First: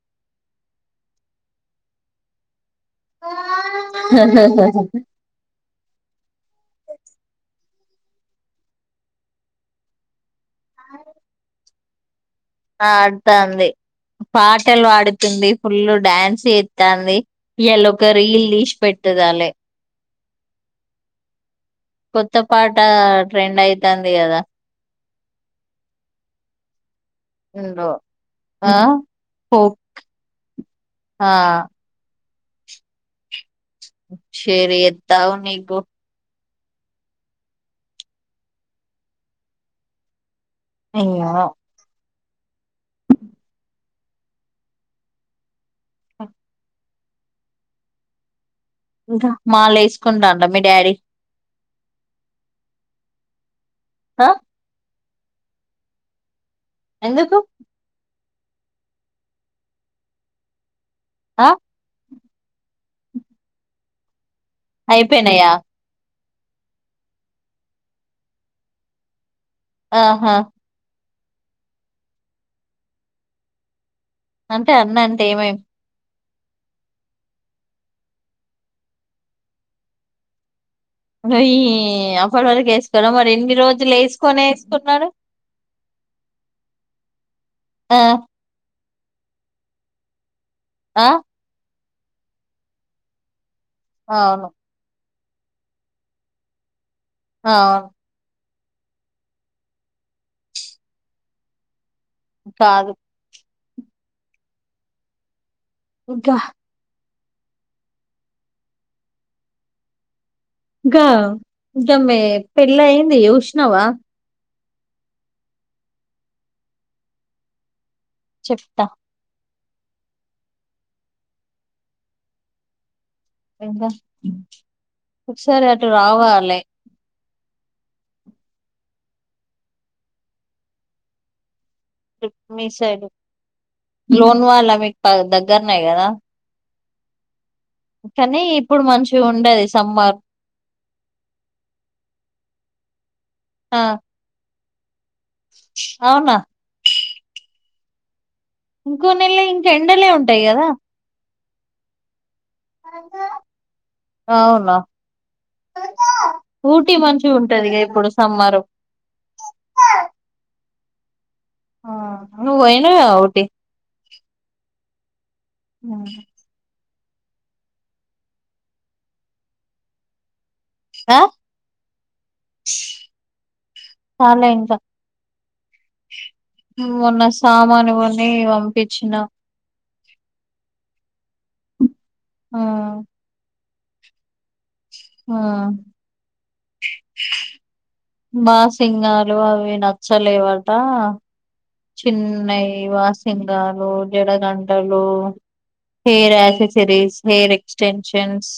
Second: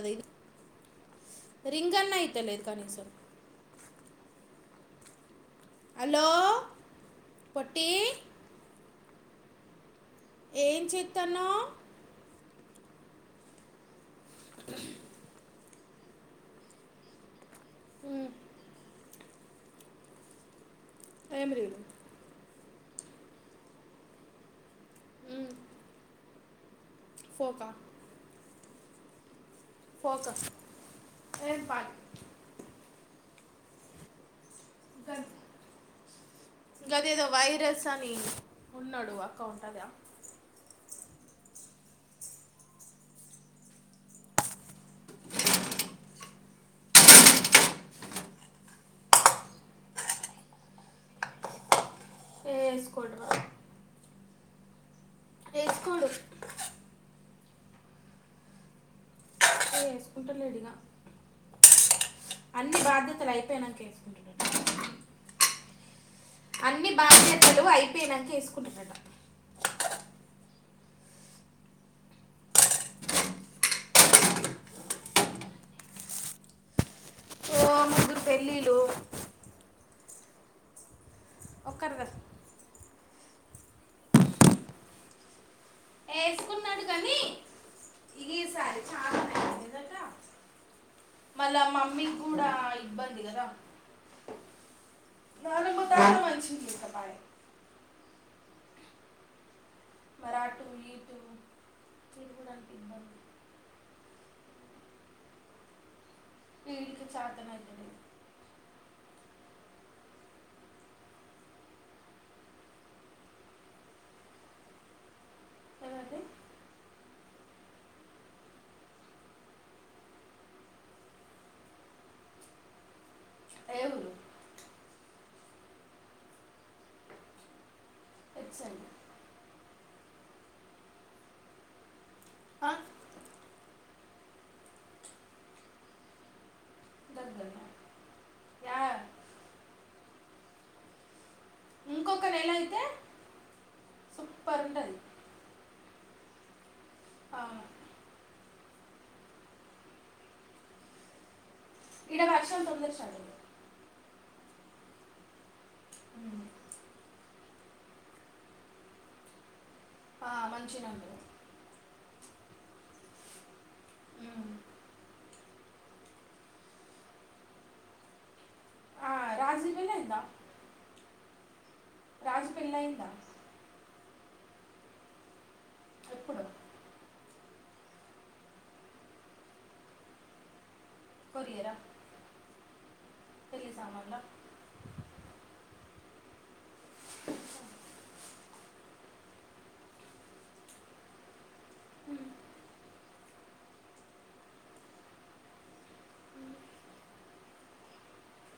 అదేదు రింగన్న కి తెలీదు కానీశర్ ఆ ఆ హలో పొట్టీ ఏం చేత్తానౌ ఆ అర్థ అన్ పాటలు పాడుతుంది ఫుల్లు డ్యాన్స్ చేస్తాంది ఎల్లో కర్రీ లీష్ పెట్ దాలే ప్రైమరి కొత్త పాట ట్రెండ్ అయితాంది కదా ఉమ్, ఉందో ఆ పో పోకస్ ఆ ఏర్పాటు షేర్ ఎత్తావు నీకు గద ఏదో వైరస్ అని ఉన్నాడు అక్క ఉంటదా అయ్యో ఓ ఇంకా మాలు వేసుకుంటాండ మీ డాడీ వేసుకోడరు హా వేసుకోడు ఎందుకు వేసుకుంటలేడిగా అ అన్ని బాధ్యతలు అయిపోయినంక వేసుకుంటరు అయిపోయినయా అన్ని బాధ్యతలు అయిపోయినాంక వేసుకుంటడట ఆహా అంటే అన్న అంటే ఏమై ఓ ముగ్గురు పెళ్లిలు యి కదా అడు వ గెస్ట్ కదా మరి ఎన్ని రోజులు వేసుకొనే వేసుకున్నారు వేసుకున్నాడు కానీ ఆ ఇది ఈసారి చాలా నచ్చిందట ఆ మళ్ళా మమ్మీకి కూడా ఇబ్బంది కదా అవును ఆ ఆ మరాఠూ ఈతూ చీర గూడా కాదు అంటిద్దాం కా పేడికి సాధన [unintelligible] గ గామే పెళ్లయింది జూస్నావ ఏమంటే చెప్తా ఏ ఇంకా ఊరు ఒకసారి అటు రావాలే ఎ సం మీ సైడు లోన్ వాళ్ల మీకు దగ్గరనే కదా దగ్గర కానీ యా ఇప్పుడు మంచిగా ఉండది సమ్మర్ ఇంకొక నెల అయితే ఆ పరుండది అవునా ఇంకో నెల ఇంకా ఎండలే ఉంటాయి కదా ఈడ వ [unintelligible] అవునా ఊటీ మంచి ఉంటదిగా ఇప్పుడు సమ్మరు మంచినే ఉంటది ఆ నువ్వు పోయినావా ఊటీ ఆ పెళ్లయిందా అ ఆజ్ పెళ్లయ్యిందా కాలే ఇంకా ఎప్పుడు మొన్న సామానుకొని పంపించిన కొరియరా ఆ పెళ్లి సామాన్ల ఆ ఆ బాసింగాలు అవి నచ్చలేవాట చిన్నయ్ వాసింగాలు జడగంటలు hair accessories hair extensions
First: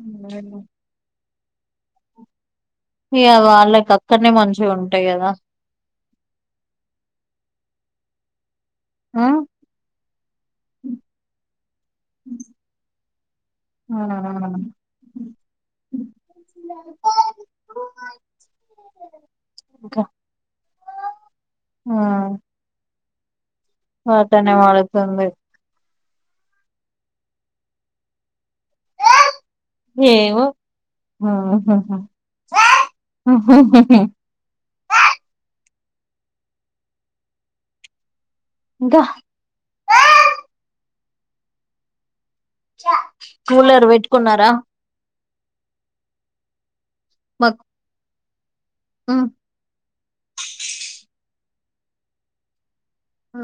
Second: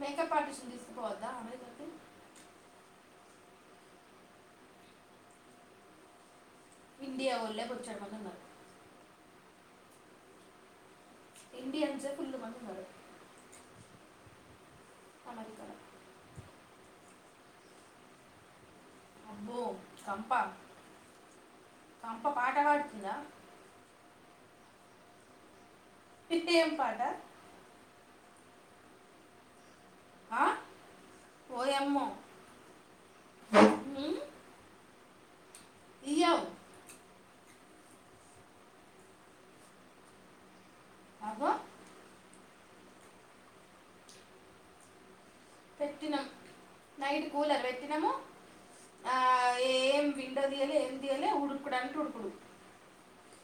makeup artist ని తీసుకు దా అమేజ కి ఇ వాళ్ళకి అక్కన్నే మంచిగా ఉంటాయి కదా ఇండియా వొళ్ళే బొచ్చడ మంది ఉన్నారు ఆ ఇండియన్సె ఫుల్లు మంది ఉన్నారు [inaudible] అమరికాలా రోమాంచ ఓ చంప చంప పాఠపాడు ఇన్నా పాటనే పడుతడులే త్తయం పాట ఏమో ఆ? ఓయమ్మో ఇయ్యం దహ అబ్బో కూలర్ పెట్టుకున్నార పెట్టిన నైట్ కూలర్ పెట్టినము ఆ ఉడుకుడంటే ఉడుకుడు ఆ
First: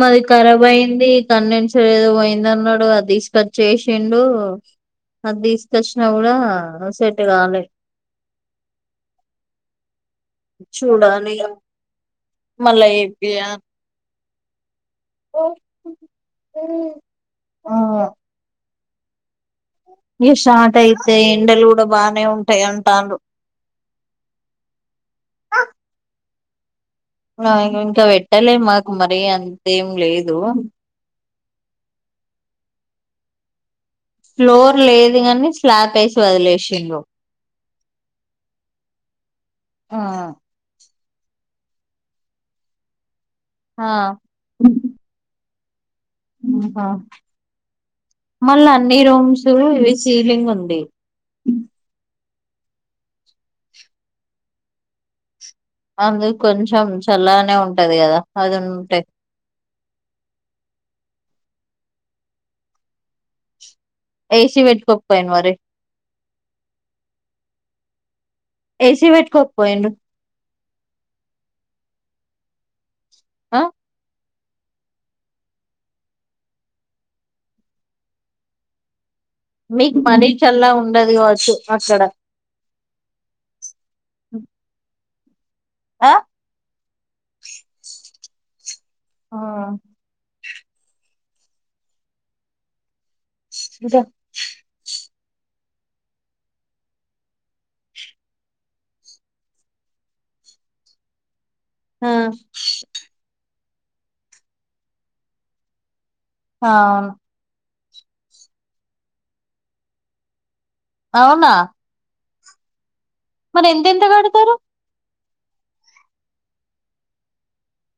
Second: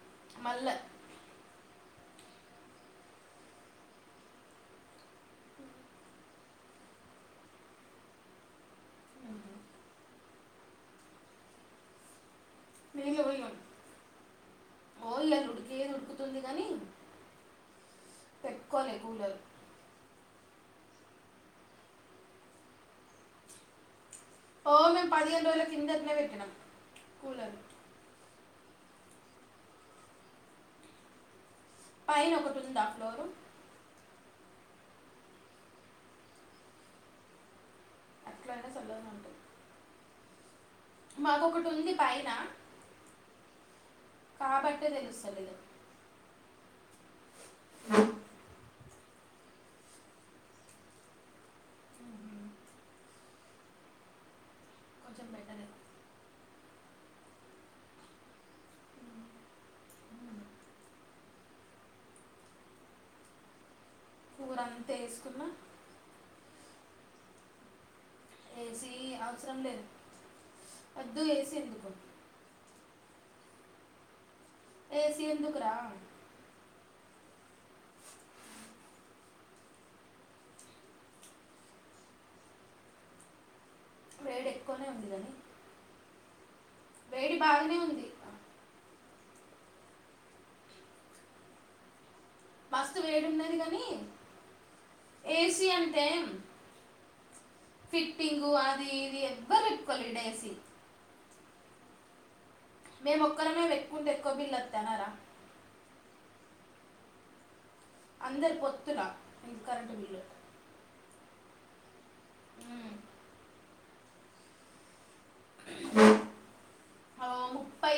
మాది ఖరాబ్ మళ్ళా అయింది తన్ ఏదో పోయిందన్నాడు అది తీసుకొచ్చేసిండు అది తీసుకొచ్చినా కూడా సెట్ కాలే చూడాలి ఇగ మళ్ళ చేపియ్యాలే [unintelligible] ఉడికెది ఉడుకుతుంది కానీ [unintelligible] కొలె కూలర్ ఈ షార్ట్ అయితే ఎండలు కూడా బానే ఉంటాయి అంటారు ఓ మేం పదిహేను రోజుల కిందట్లే పెట్టినం [unintelligible] ఇంకా వెట్ ట్టలేే మాకు మరీ అంతేం లేదు పయనా ఒకటుండదా ఫ్లోర్ ఫ్లోర్ లేదు గని స్లాబ్ వేసి వదిలేసిండ్రు అట్లాయినా సల్లగుంటది ఆ మాకొకటి ఉంది పైన ఆ కాబట్ట తెలుస్తలేదు ఆ హా మళ్ళా అన్ని రూమ్స్ ఇవి సీలింగ్ ఉంది కొంచెం బెటర్ అందుకు కొంచెం చల్లనే ఉంటది కదా అది ఉంటే కూర ఏసీ వేట్ అంతా కోకపోఇండ్రు వేసుకున్నా మరి ఏసీ అవసరం లేదు వద్దు ఏసీ ఎందుకు అ ఏసి ఎందుకురా మీకు మరీచల్లా ఉండదు కాచ్చు అక్కడ ఈడ ఎక్కువనే ఉంది గాని అ బాగానే ఉంది ఆ మస్తు వేడున్నాయ్ ఇంకా ఏసీ అంటే ఫిట్టింగు అది ఇది ఎవ్వరు ఒప్పుకోలా ఏసీ హ [unintelligible] వీళ్ళు ఒత్తనారా ఆ అందరు పొత్తుల ఇంత కరెంటు బిల్లు అవునా ఉమ్. మరి ఎంత ఎంత గడతారు ఆ ముప్పై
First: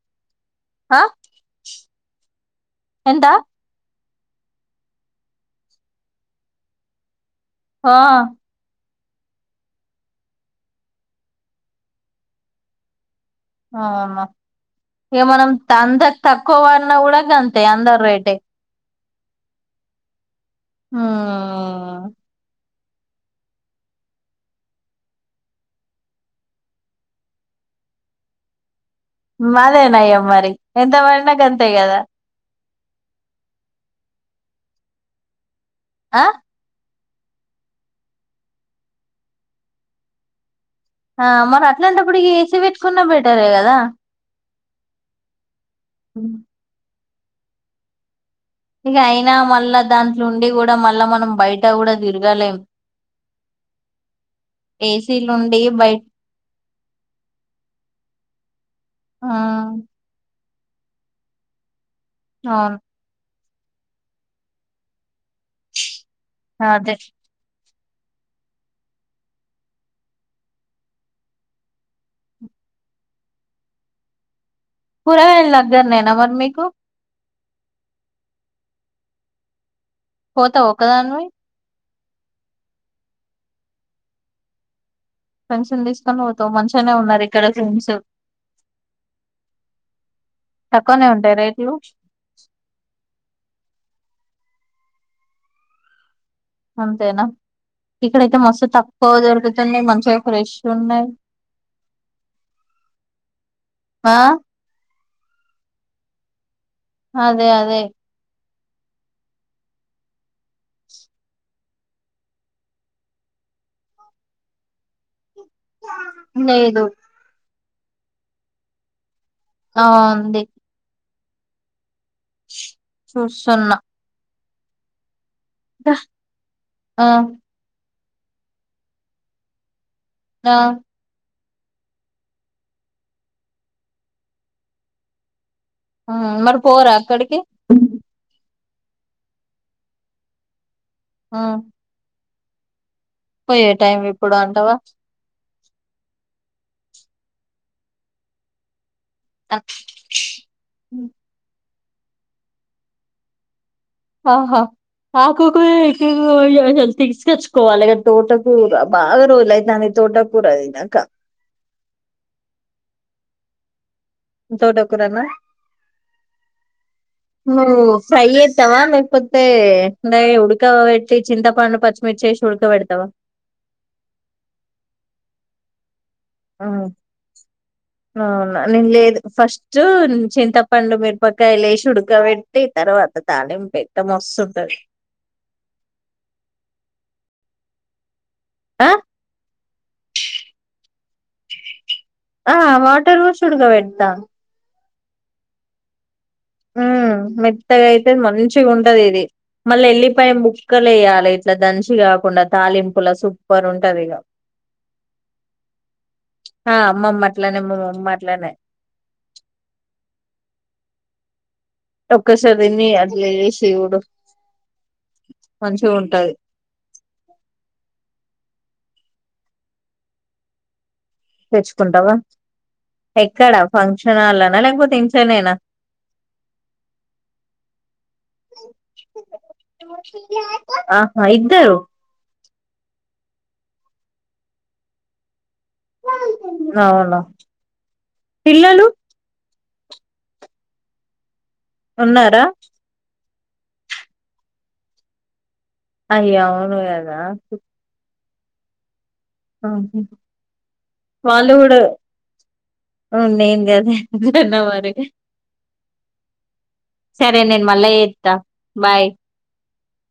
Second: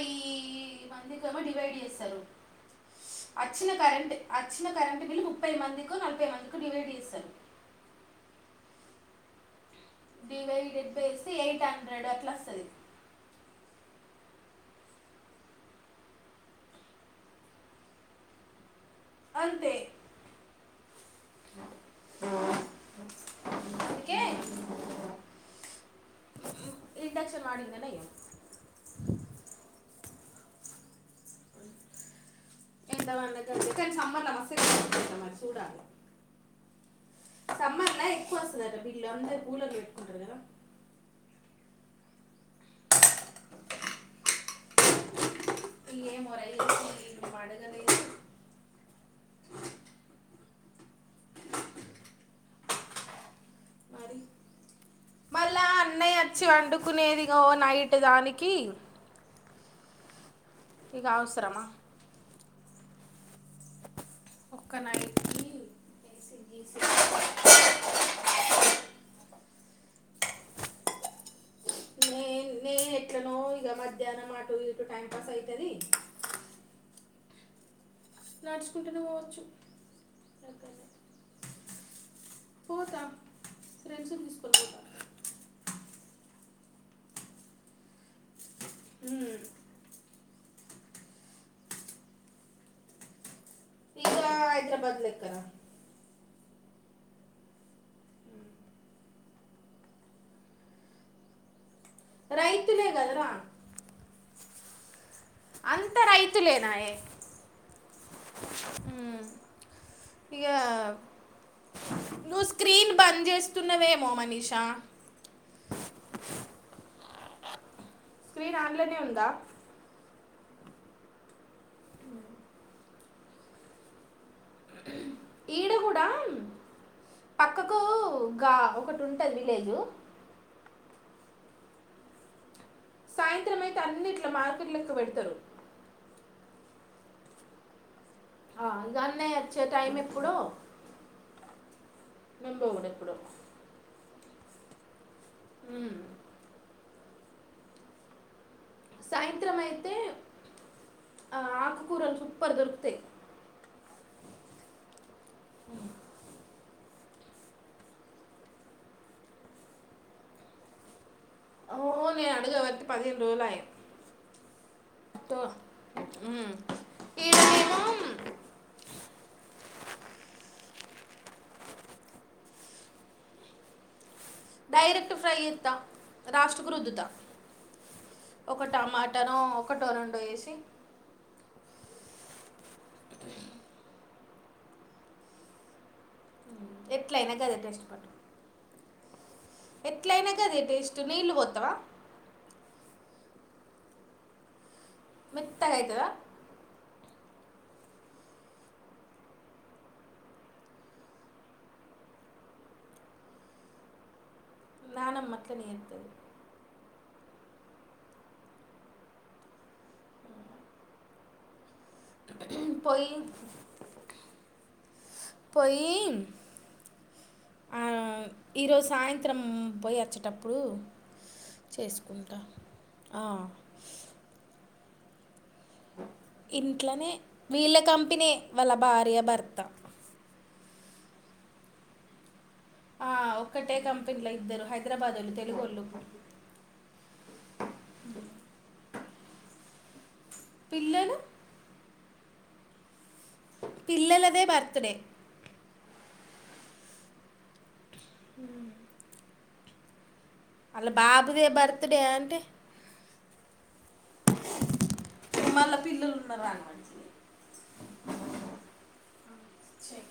ఆ మందికేమో డివైడ్ చేస్తారు ఎంత వచ్చిన కరెంట్ వచ్చిన కరెంటు బిల్లు ముప్పై మందికో నలభై మందికో డివైడ్ చేస్తారు హ డివైడిడ్ బై వేస్తే ఎయిట్ హండ్రెడ్ అట్లా వస్తది అవునా ఇక మనం అంత తక్కువ వాడిన కూడా అంతే అందరు రేటే అంతే ఉమ్ కే ఇండక్షన్ వాడదానే అయ్యో అదేనయ్య మరి ఎంత పడిన అంతే కదా ఎంత సమ్మర్ ల చూడాల ఆ సమ్మర్లా ఎక్కువ వస్తదట వీళ్ళు అందరూ కూలర్లు పెట్టుకుంటారు కదా ఆ మరి అట్లాంటప్పుడు ఏసీ పెట్టుకున్న బెటరే కదా ఇంగే మొర మడగలే ఇక అయినా మళ్ళా దాంట్లో ఉండి కూడా మళ్ళా మనం బయట కూడ తిరగలేం ఏసీలుండి మళ్ళా బయట అన్నయ్య వచ్చి వండుకునేది ఓ నైట్ దానికి ఆ ఇక అవసరమా ఆ ఒక్క నైట్ అదే మేయి నేను ఎట్లా నో ఇక మధ్యాహ్నం మాట ఇ కూరగాయలు దగ్గరనేనా మరి మీకు నడుచుకుంటునే పోవచ్చు పోతావ ఎక్కడనే. ఒక్కదానివి పోతా ఫ్రెండ్స్ తీసుకొని పోతా ఫ్రెండ్స్ తీసుకని పోతావు మంచిగానే ఉన్నారు ఇక్కడ ఫ్రెండ్స్ ఉమ్ తక్కువనే ఉంటాయి రేట్లు ఇక హైదరాబాద్ లో ఎక్కడ అంతేనా ఇక్కడైతే మస్తు తక్కువ దొరుకుతుంది మంచిగా ఫ్రెష్ ఉన్నాయి రైతులే గదరా ఆ అంత రైతులే అదే అదే మ్మ్ ఇక నువ్వు స్క్రీన్ బంద్ చేస్తున్నవేమో మనీషా లేదు స్క్రీన్ ఆన్ లోనే ఉందా ఆ ఉంది చూస్తున్నా ఈడ ప కూడా ఆ పక్కకు గా ఒకటి ఉంటంది విలేజ్ ఆ సాయంత్రం అయితే అన్నిట్లో మార్కెట్ లెక్క పెడతారు మ్మ్ మరి పోరా అక్కడికి ఆ ఇగ అన్నయ్య వచ్చే టైం ఎప్పుడు ఆ మేమ్ పోవుడు ఎప్పుడూ పోయే టైం ఎప్పుడు అంటవా మ్మ్ సాయంత్రం అయితే ఆ ఆకు కూరలు కుప్పల్ దొరుకుతాయ్ ఆహా ఆకు కూర [unintelligible] తీసుకొచ్చుకోవాలి తోటకూర బాగా రోజులైతంది తోటకూర తిన్నాక ఓ నే అడుగవట్టి పదిహేను రోజులయ తోట కూరనా నువ్వు ఫ్రై ఈడనేమో చెత్తవ లేకపోతే డయి ఉడక ఉక పెట్టి చింతపండు పచ్చిమిర్చి ఏసీ ఉడకబేడతావా డైరెక్ట్ ఫ్రై చేత్త మ్మ్ అవునా ఒక నేను లేదు టమాటానో ఫస్ట్ ఒకటో రెండో వేసి చింతపండు మిరపకాయలేసి ఉడుక్ ఉడకపెట్టి తర్వాత తాళిం పెట్ట మస్తుంటది ఎట్లాయినాక అద టెస్ట్ ప ఆ ఎట్లయినా గదే టేస్ట్ నీళ్లు పోతావా ఆ వాటర్ పోషి ఉడక పెడతా మెత్తగైతద ఉ మెత్తగా అయితే మంచిగా ఉంటది ఇది మళ్ళీ వెళ్లిపాయా ముక్కలు వేయాలి ఇట్లా దంచి కాకుండా తాలింపులా సూపర్ ఉంటది ఇక నానమ్మ అట్లనే చెత్తది ఆ అమ్మమ్మ అట్లనే మా మమ్మీ అట్లనే ఒక్కసారి దీన్ని పొయ్యి అట్లా చేసి చూడు మంచిగ పొయ్యి ఉంటది ఆ, ఈరోజు సాయంత్రం పోయి వచ్చేటప్పుడు తెచ్చుకుంటావా చేసుకుంటా ఆ, ఎక్కడా ఫంక్షన్లనా లేకపోతే తెన్క్షనేనా ఇంట్లోనే వీళ్ళ కంపినీ వాళ్ళ భార్య భర్త ఆహా ఇద్దారు ఆ ఒక్కటే కంపెనీలో ఇద్దరు హైదరాబాద్ వాళ్ళ తెలుగు వాళ్ళు అవునా పిల్లలు పిల్లను ఉన్నారా పిల్లలదే బర్త్ డే అయ్యో అవును కదా మ్ ఆహ వాళ్ల బాబుదే బర్త్డే అంటే అవ్ను నేన్ గదే జనవరి మళ్ళా పిల్లలు ఉన్నారా అని మంచిది సరే నేన్ మళ్ళా జెత్తా బాయ్ చెయ్